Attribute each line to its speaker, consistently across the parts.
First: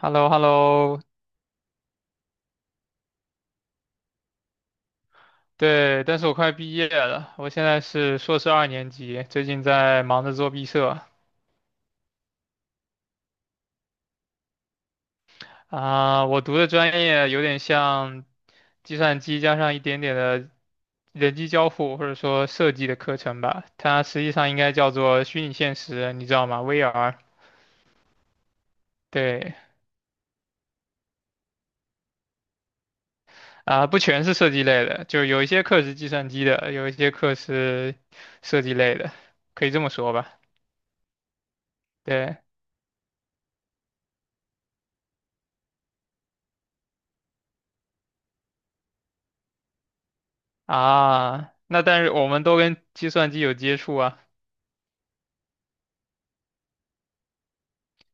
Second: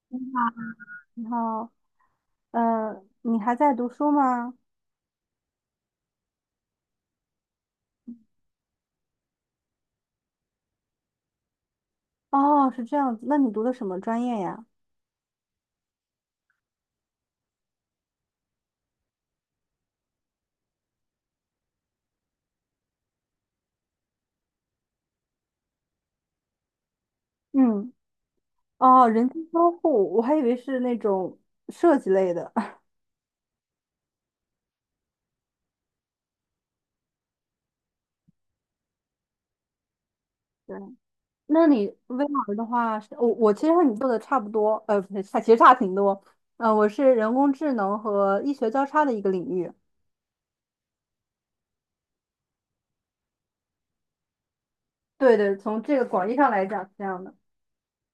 Speaker 1: h e l l
Speaker 2: 你
Speaker 1: o h e
Speaker 2: 好，
Speaker 1: l l o
Speaker 2: 你好，你还在读书吗？
Speaker 1: 对，但是我快毕业了，我现在是硕士二年级，最近在忙着做毕设
Speaker 2: 哦，是这样子，那你读的什么专业呀？
Speaker 1: 啊，我读的专业有点像计算机加上一点点的人机交互或者说设计的课程吧，它实际上应该叫做虚拟现实，你知道吗？VR。
Speaker 2: 嗯。哦，人机
Speaker 1: 对，
Speaker 2: 交互，我还以为是那种设计类的。
Speaker 1: 啊，不全是设计类的，就有一些课是计算机的，有一些课是设计类的，可以这么说吧。
Speaker 2: 对，那你
Speaker 1: 对。
Speaker 2: VR 的话是我其实和你做的差不多，呃，不是，差其实差挺多。我是人工智能和医学交叉的一个领域。
Speaker 1: 啊，那但是我们都跟计算机有接触啊，
Speaker 2: 对对，从这个广义上来讲是这样的。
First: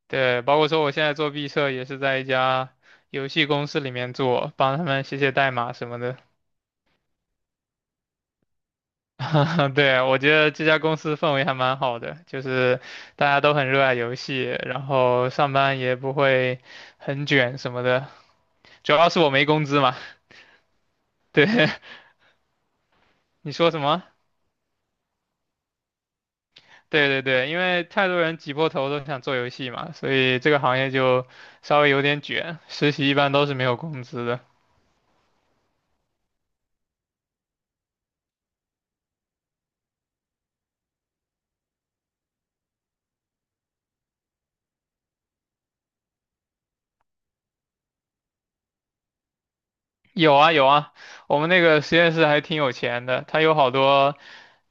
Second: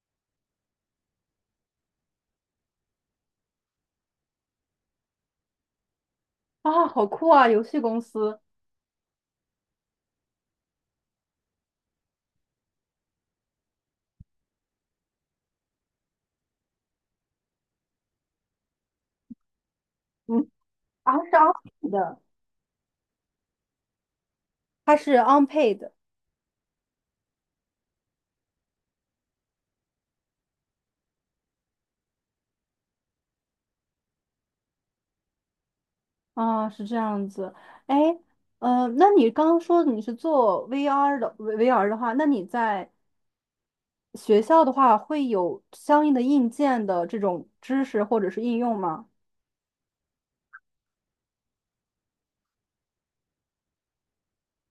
Speaker 1: 对，包括说我现在做毕设也是在一家游戏公司里面做，帮他们写写代码什么的。
Speaker 2: 啊，好酷啊！游戏公司，
Speaker 1: 对，我觉得这家公司氛围还蛮好的，就是大家都很热爱游戏，然后上班也不会很卷什么的，主要是我没工资嘛。
Speaker 2: 嗯。啊是
Speaker 1: 对，
Speaker 2: unpaid 的，
Speaker 1: 你说什么？
Speaker 2: 它是 unpaid。
Speaker 1: 对对对，因为太多人挤破头都想做游戏嘛，所以这个行业就稍微有点卷，实习一般都是没有工资的。
Speaker 2: 啊，是这样子。哎，那你刚刚说你是做 VR 的话，那你在学校的话会有相应的硬件的这种知识或者是应用吗？
Speaker 1: 有啊有啊，我们那个实验室还挺有钱的，它有好多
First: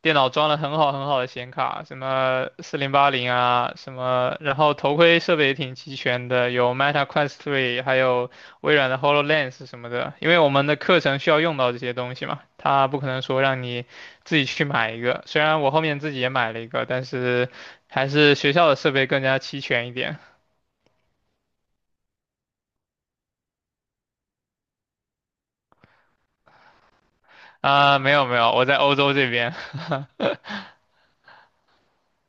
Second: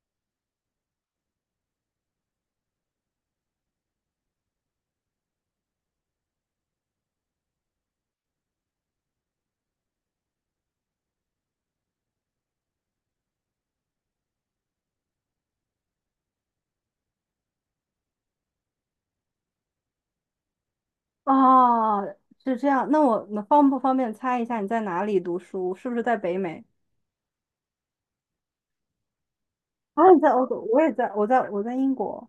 Speaker 1: 电脑装了很好很好的显卡，什么4080啊，什么，然后头盔设备也挺齐全的，有 Meta Quest 3，还有微软的 HoloLens 什么的。因为我们的课程需要用到这些东西嘛，它不可能说让你自己去买一个。虽然我后面自己也买了一个，但是还是学校的设备更加齐全一点。
Speaker 2: 啊，是这样。那我能方不方便猜一下你在哪里读书？是不是在北美？
Speaker 1: 啊、没有没有，我在欧洲这边。
Speaker 2: 啊，你在 欧洲，我也在，我在英国。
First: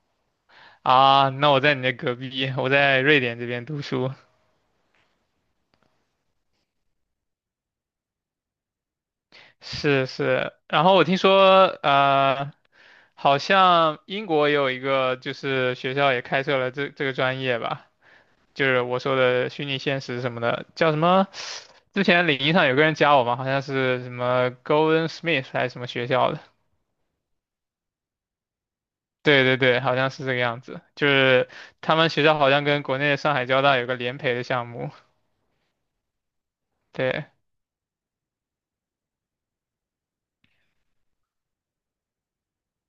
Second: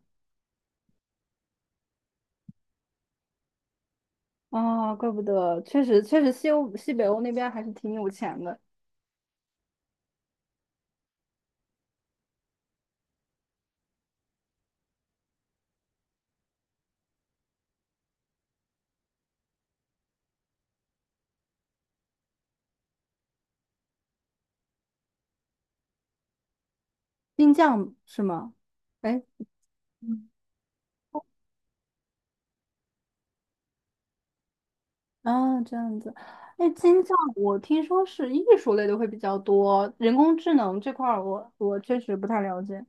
Speaker 1: 啊，那我在你那隔壁，我在瑞典这边读书。
Speaker 2: 啊，怪不得，确实西欧西北欧那边还是挺有钱的。
Speaker 1: 是是，然后我听说，好像英国也有一个，就是学校也开设了这个专业吧，就是我说的虚拟现实什么的，叫什么？之前领英上有个人加我嘛，好像是什么 Golden Smith 还是什么学校的。
Speaker 2: 新疆是吗？哎。
Speaker 1: 对对对，好像是这个样子，就是他们学校好像跟国内的上海交大有个联培的项目。
Speaker 2: 啊，这样子。哎，金匠，
Speaker 1: 对，
Speaker 2: 我听说是艺术类的会比较多，人工智能这块儿我确实不太了解。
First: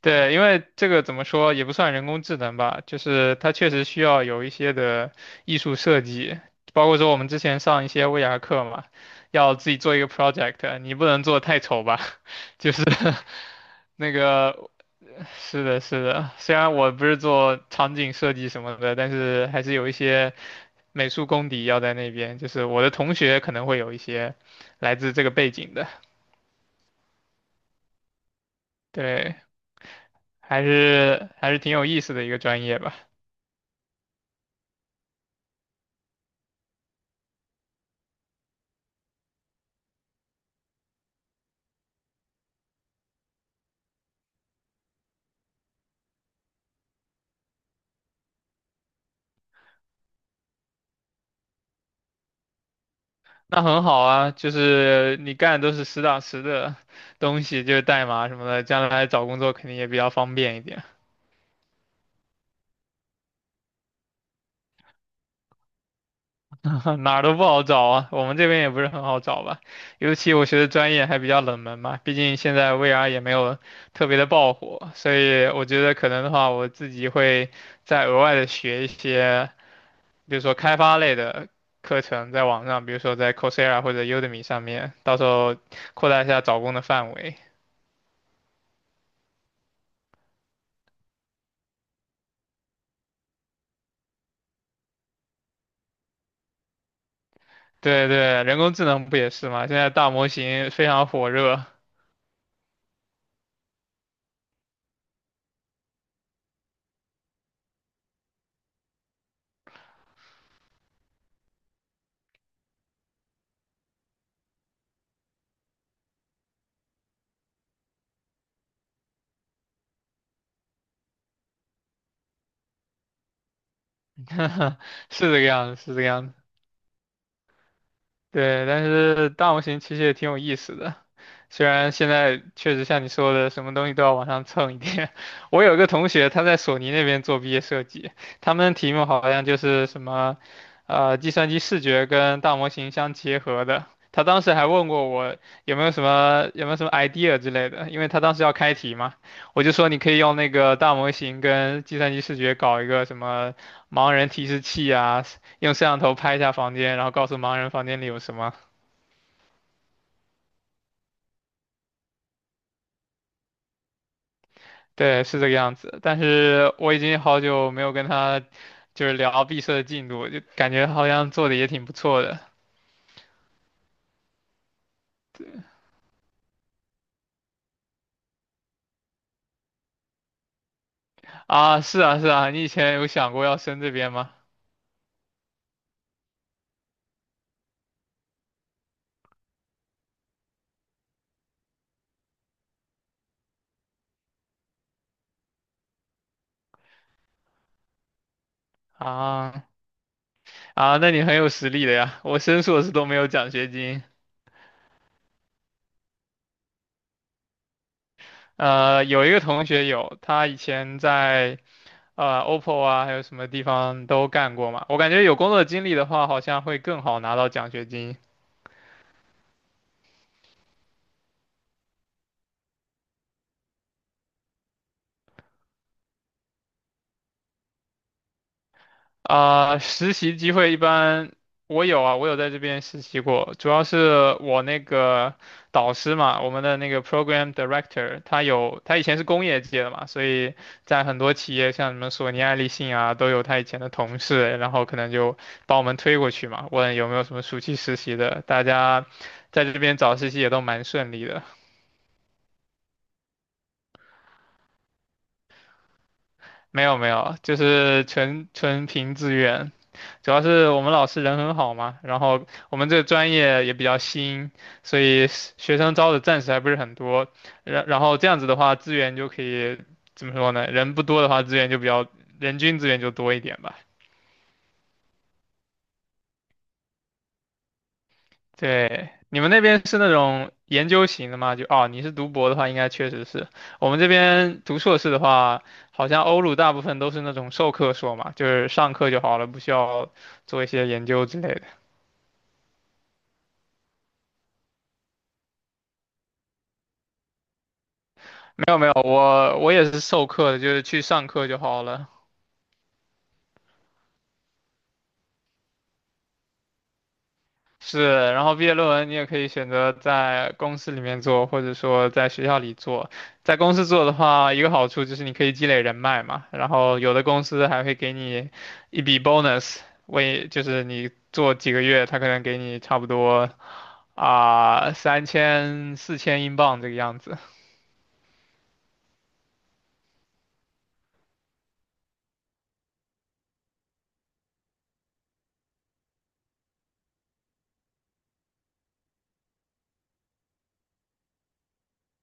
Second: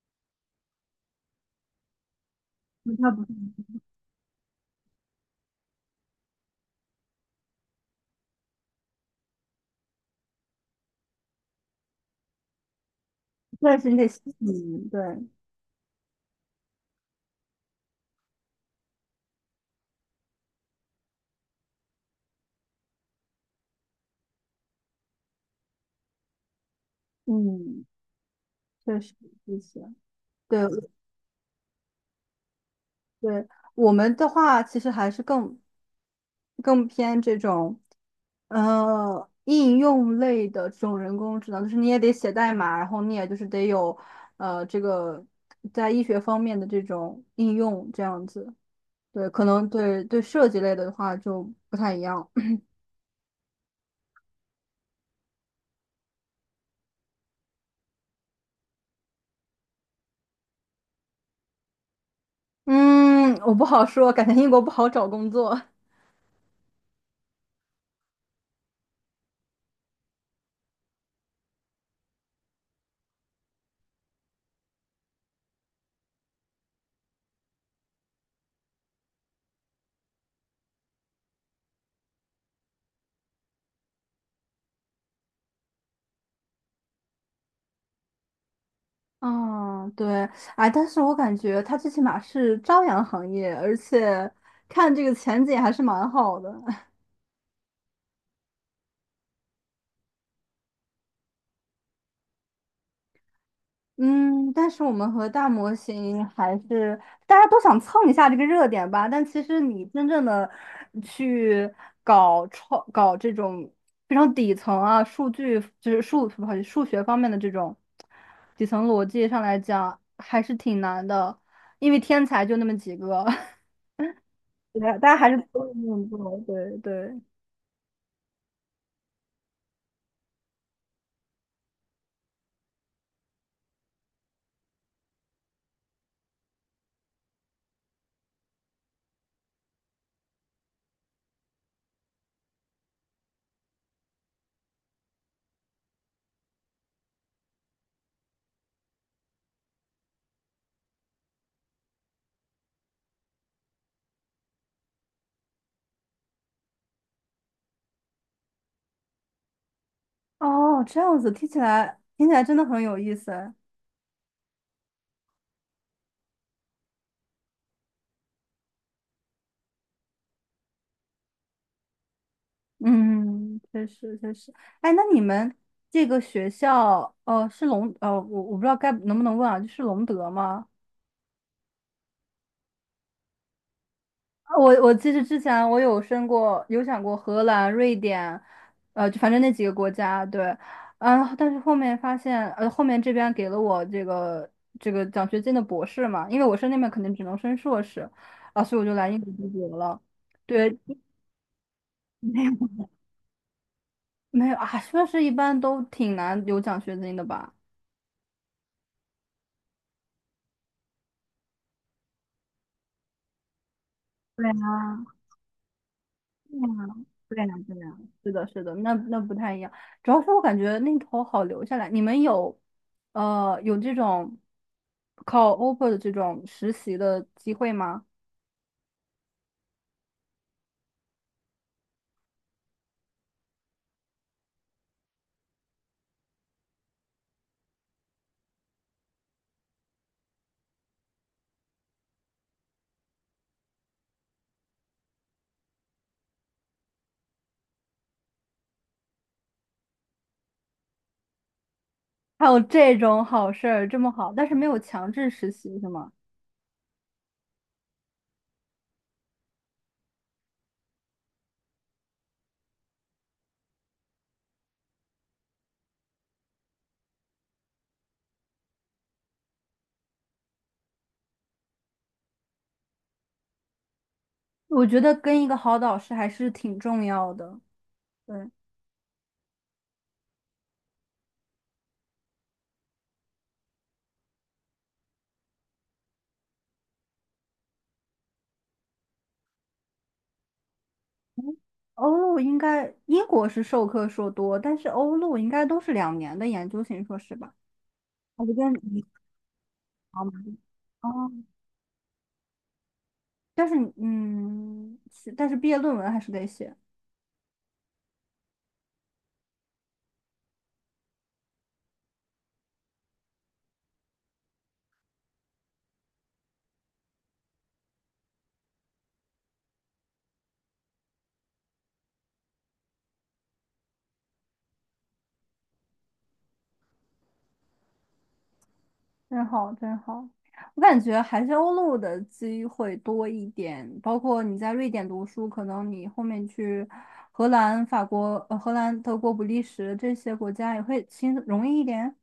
Speaker 1: 对，因为这个怎么说也不算人工智能吧，
Speaker 2: 不
Speaker 1: 就
Speaker 2: 太不太，
Speaker 1: 是它确实需要有一些的艺术设计，包括说我们之前上一些 VR 课嘛，要自己做一个 project，你不能做得太丑吧，就是
Speaker 2: 但是你得
Speaker 1: 那
Speaker 2: 细
Speaker 1: 个
Speaker 2: 嗯，对。
Speaker 1: 是的，是的，虽然我不是做场景设计什么的，但是还是有一些美术功底要在那边，就是我的同学可能会有一些来自这个背景的，
Speaker 2: 嗯，确实
Speaker 1: 对，
Speaker 2: 一些。对
Speaker 1: 还是还是挺有意思的一个专业吧。
Speaker 2: 对，我们的话其实还是更偏这种，应用类的这种人工智能，就是你也得写代码，然后你也就是得有，这个在医学方面的这种应用，这样子。对，可能设计类的话就不太一样。
Speaker 1: 那很好啊，就是你干的都是实打实的东西，就是代码什么的，将来找工作肯定也比较方便一点。
Speaker 2: 嗯，我不好说，感觉英国不好找工作。
Speaker 1: 哪儿都不好找啊，我们这边也不是很好找吧，尤其我学的专业还比较冷门嘛，毕竟现在 VR 也没有特别的爆火，所以我觉得可能的话，我自己会再额外的学一些，比如说开发类的课程，在网上，比如说在 Coursera 或者 Udemy 上面，到时候扩大一下找工的范围。
Speaker 2: 嗯，对。哎，但是我感觉它最起码是朝阳行业，而且看这个前景还是蛮好的。
Speaker 1: 对对，人工智能不也是吗？现在大模型非常火热，
Speaker 2: 嗯，但是我们和大模型还是大家都想蹭一下这个热点吧。但其实你真正的去搞这种非常底层啊，数据就是数不好意思，数学方面的这种底层逻辑上来讲，还是挺难的，因为天才就那么几个。对，大家
Speaker 1: 是
Speaker 2: 还
Speaker 1: 这
Speaker 2: 是
Speaker 1: 个
Speaker 2: 都是
Speaker 1: 样子，
Speaker 2: 那
Speaker 1: 是这个
Speaker 2: 么
Speaker 1: 样子。
Speaker 2: 做。对对。
Speaker 1: 对，但是大模型其实也挺有意思的，虽然现在确实像你说的，什么东西都要往上蹭一点。我有一个同学，他在索尼那边做毕业设计，他们的题目好像就是什么，计算机视觉跟大模型相结合的。他当时还问过我有没有什么 idea 之类的，因为他当时要开题嘛，我就说你可以用那个大模型跟计算机视觉搞一个什么盲人提示器啊，用摄像头拍一下房间，然后告诉盲人房间里有什么。
Speaker 2: 哦，这样子，听起来真的很有意思。
Speaker 1: 对，是这个样子。但是我已经好久没有跟他就是聊毕设的进度，就感觉好像做的也挺不错的
Speaker 2: 嗯，确实确实。哎，那你们这个学校，是隆，我不知道该能不能问啊，就是隆德吗？
Speaker 1: 啊。是啊，是啊，你以前有想过要升这边吗？
Speaker 2: 啊我其实之前我有申过，有想过荷兰、瑞典，就反正那几个国家，对。嗯。但是后面发现，后面这边给了我这个奖学金的博士嘛，因为我申那边肯定只能申硕士，啊，所以我就来英国读
Speaker 1: 啊
Speaker 2: 博了。对。
Speaker 1: 啊，那你很有实力的呀。我
Speaker 2: 没有
Speaker 1: 升硕士都没有奖学金。
Speaker 2: 没有啊，硕士一般都挺难有奖学金的吧？
Speaker 1: 有一个同学有，他以前在OPPO 啊，还有什么地方都
Speaker 2: 对
Speaker 1: 干过嘛。我
Speaker 2: 啊
Speaker 1: 感觉有工作经历的话，好像会更好拿
Speaker 2: 对呀，对呀，
Speaker 1: 到奖
Speaker 2: 对
Speaker 1: 学
Speaker 2: 呀，
Speaker 1: 金。
Speaker 2: 是的，是的，那不太一样。主要是我感觉那头好留下来。你们有，有这种考 offer 的这种实习的机会吗？
Speaker 1: 啊、实习机会一般我有在这边实习过，主要是我那个导师嘛，我们的那个 program director，他以前是工业界的嘛，所以在很多企业像什么索尼、爱立信啊，都有他以前的同事，然后可能就把我们推过去嘛，问有没有什么暑期实习的，大家在这边找实习也都蛮顺利的。
Speaker 2: 还有这种好事儿，这么好，但是没有强制实习是吗？
Speaker 1: 没有没有，就是纯纯凭自愿，主要是我们老师人很好嘛，然后我们这个专业也比较新，所以是学生招的暂时还不是很多。然后这样子的话，资源就可以怎么说呢？人不多的话，资源就比较人均资源就多一点吧。
Speaker 2: 我觉得跟一个好导师还是挺重要的。对。
Speaker 1: 对，你们那边是那种研究型的吗？就哦，你是读博的话，应该确实是。我们这边读硕士的话，好像欧陆大部分都是那种授课硕嘛，就是上课就好了，不需要做一些研究之类
Speaker 2: 嗯，
Speaker 1: 的。
Speaker 2: 欧陆应该英国是授课硕多，但是欧陆应该都是两年的研究型硕士吧？我就
Speaker 1: 没
Speaker 2: 跟
Speaker 1: 有没有，
Speaker 2: 你
Speaker 1: 我也是授课的，就是去上
Speaker 2: 哦。
Speaker 1: 课就好了。
Speaker 2: 但是嗯，是但是毕业论文还是得写。
Speaker 1: 是，然后毕业论文你也可以选择在公司里面做，或者说在学校里做。在公司做的话，一个好处就是你可以积累人脉嘛，然后有的公司还会给你一笔 bonus，就是你做几个月，他可能给你差不多30004000英镑这个样子。
Speaker 2: 真好真好。我感觉还是欧陆的机会多一点，包括你在瑞典读书，可能你后面去荷兰、法国、荷兰、德国、比利时这些国家也会轻容易一点。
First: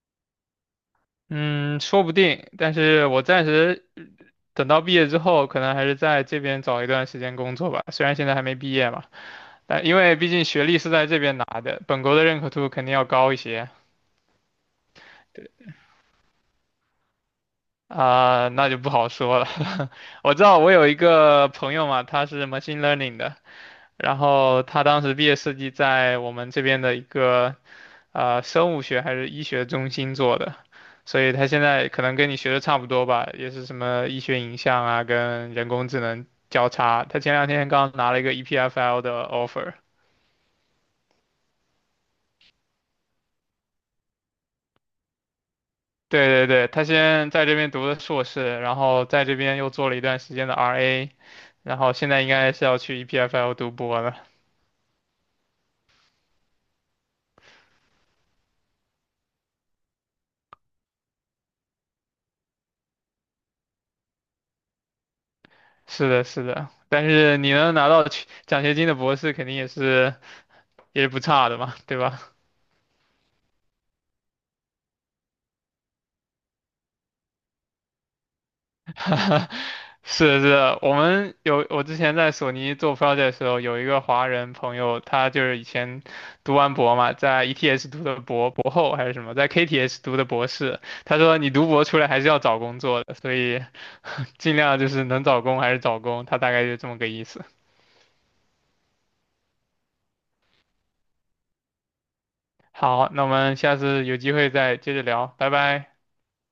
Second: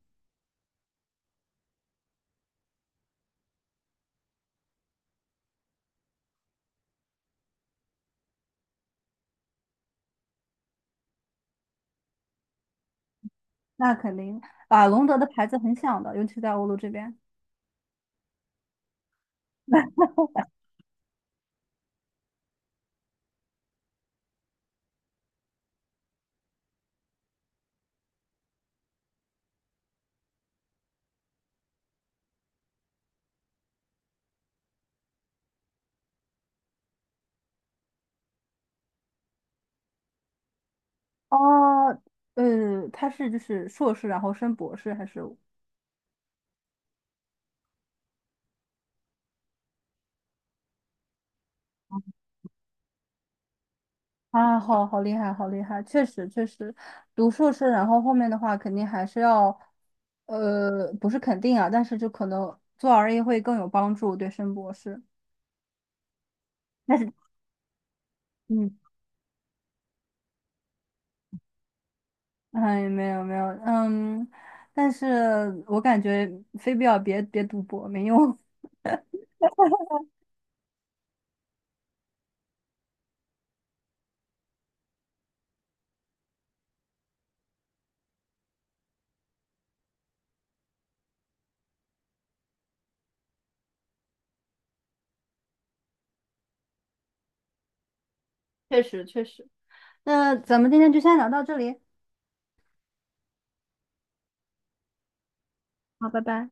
Speaker 1: 嗯，说不定，但是我暂时等到毕业之后，可能还是在这边找一段时间工作吧。虽然现在还没毕业嘛，但因为毕竟学历是在这边拿的，本国的认可度肯定要高一些
Speaker 2: 那肯定。啊，隆德的牌子很响的，尤其在欧陆这边。
Speaker 1: 啊，那就不好说了。我知道我有一个朋友嘛，他是 machine learning 的，然后他当时毕业设计在我们这边的一个生物学还是医学中心做的，所以他现在可能跟你学的差不多吧，也是什么医学影像啊，跟人工智能交叉。他前两天刚拿了一个 EPFL 的 offer。
Speaker 2: 哦，他是就是硕士，然后升博士，还是？
Speaker 1: 对对对，他先在这边读的硕士，然后在这边又做了一段时间的 RA，然后现在应该是要去 EPFL 读博了。
Speaker 2: 啊，好厉害，好厉害，确实确实，读硕士，然后后面的话肯定还是要，不是肯定啊，但是就可能做 RA 会更有帮助，对升博士。
Speaker 1: 是的，是的，
Speaker 2: 但
Speaker 1: 但
Speaker 2: 是，
Speaker 1: 是你能拿到去奖学
Speaker 2: 嗯。
Speaker 1: 金的博士，肯定也是不差的嘛，对吧？
Speaker 2: 哎，没有，嗯。但是我感觉非必要别读博，没用。
Speaker 1: 是是，我们有我之前在索尼做 project 的时候，有一个华人朋友，他就是以前读完博嘛，在 ETS 读的博后还是什么，在 KTS 读的博士。他说你读博出来还是要找工作的，所以 尽量就是能找工还是找工，他大概就这么个意思。
Speaker 2: 确实确实，那咱们今天就先聊到这里，
Speaker 1: 好，那我们下次有机会再接着聊，拜拜。
Speaker 2: 好，拜拜。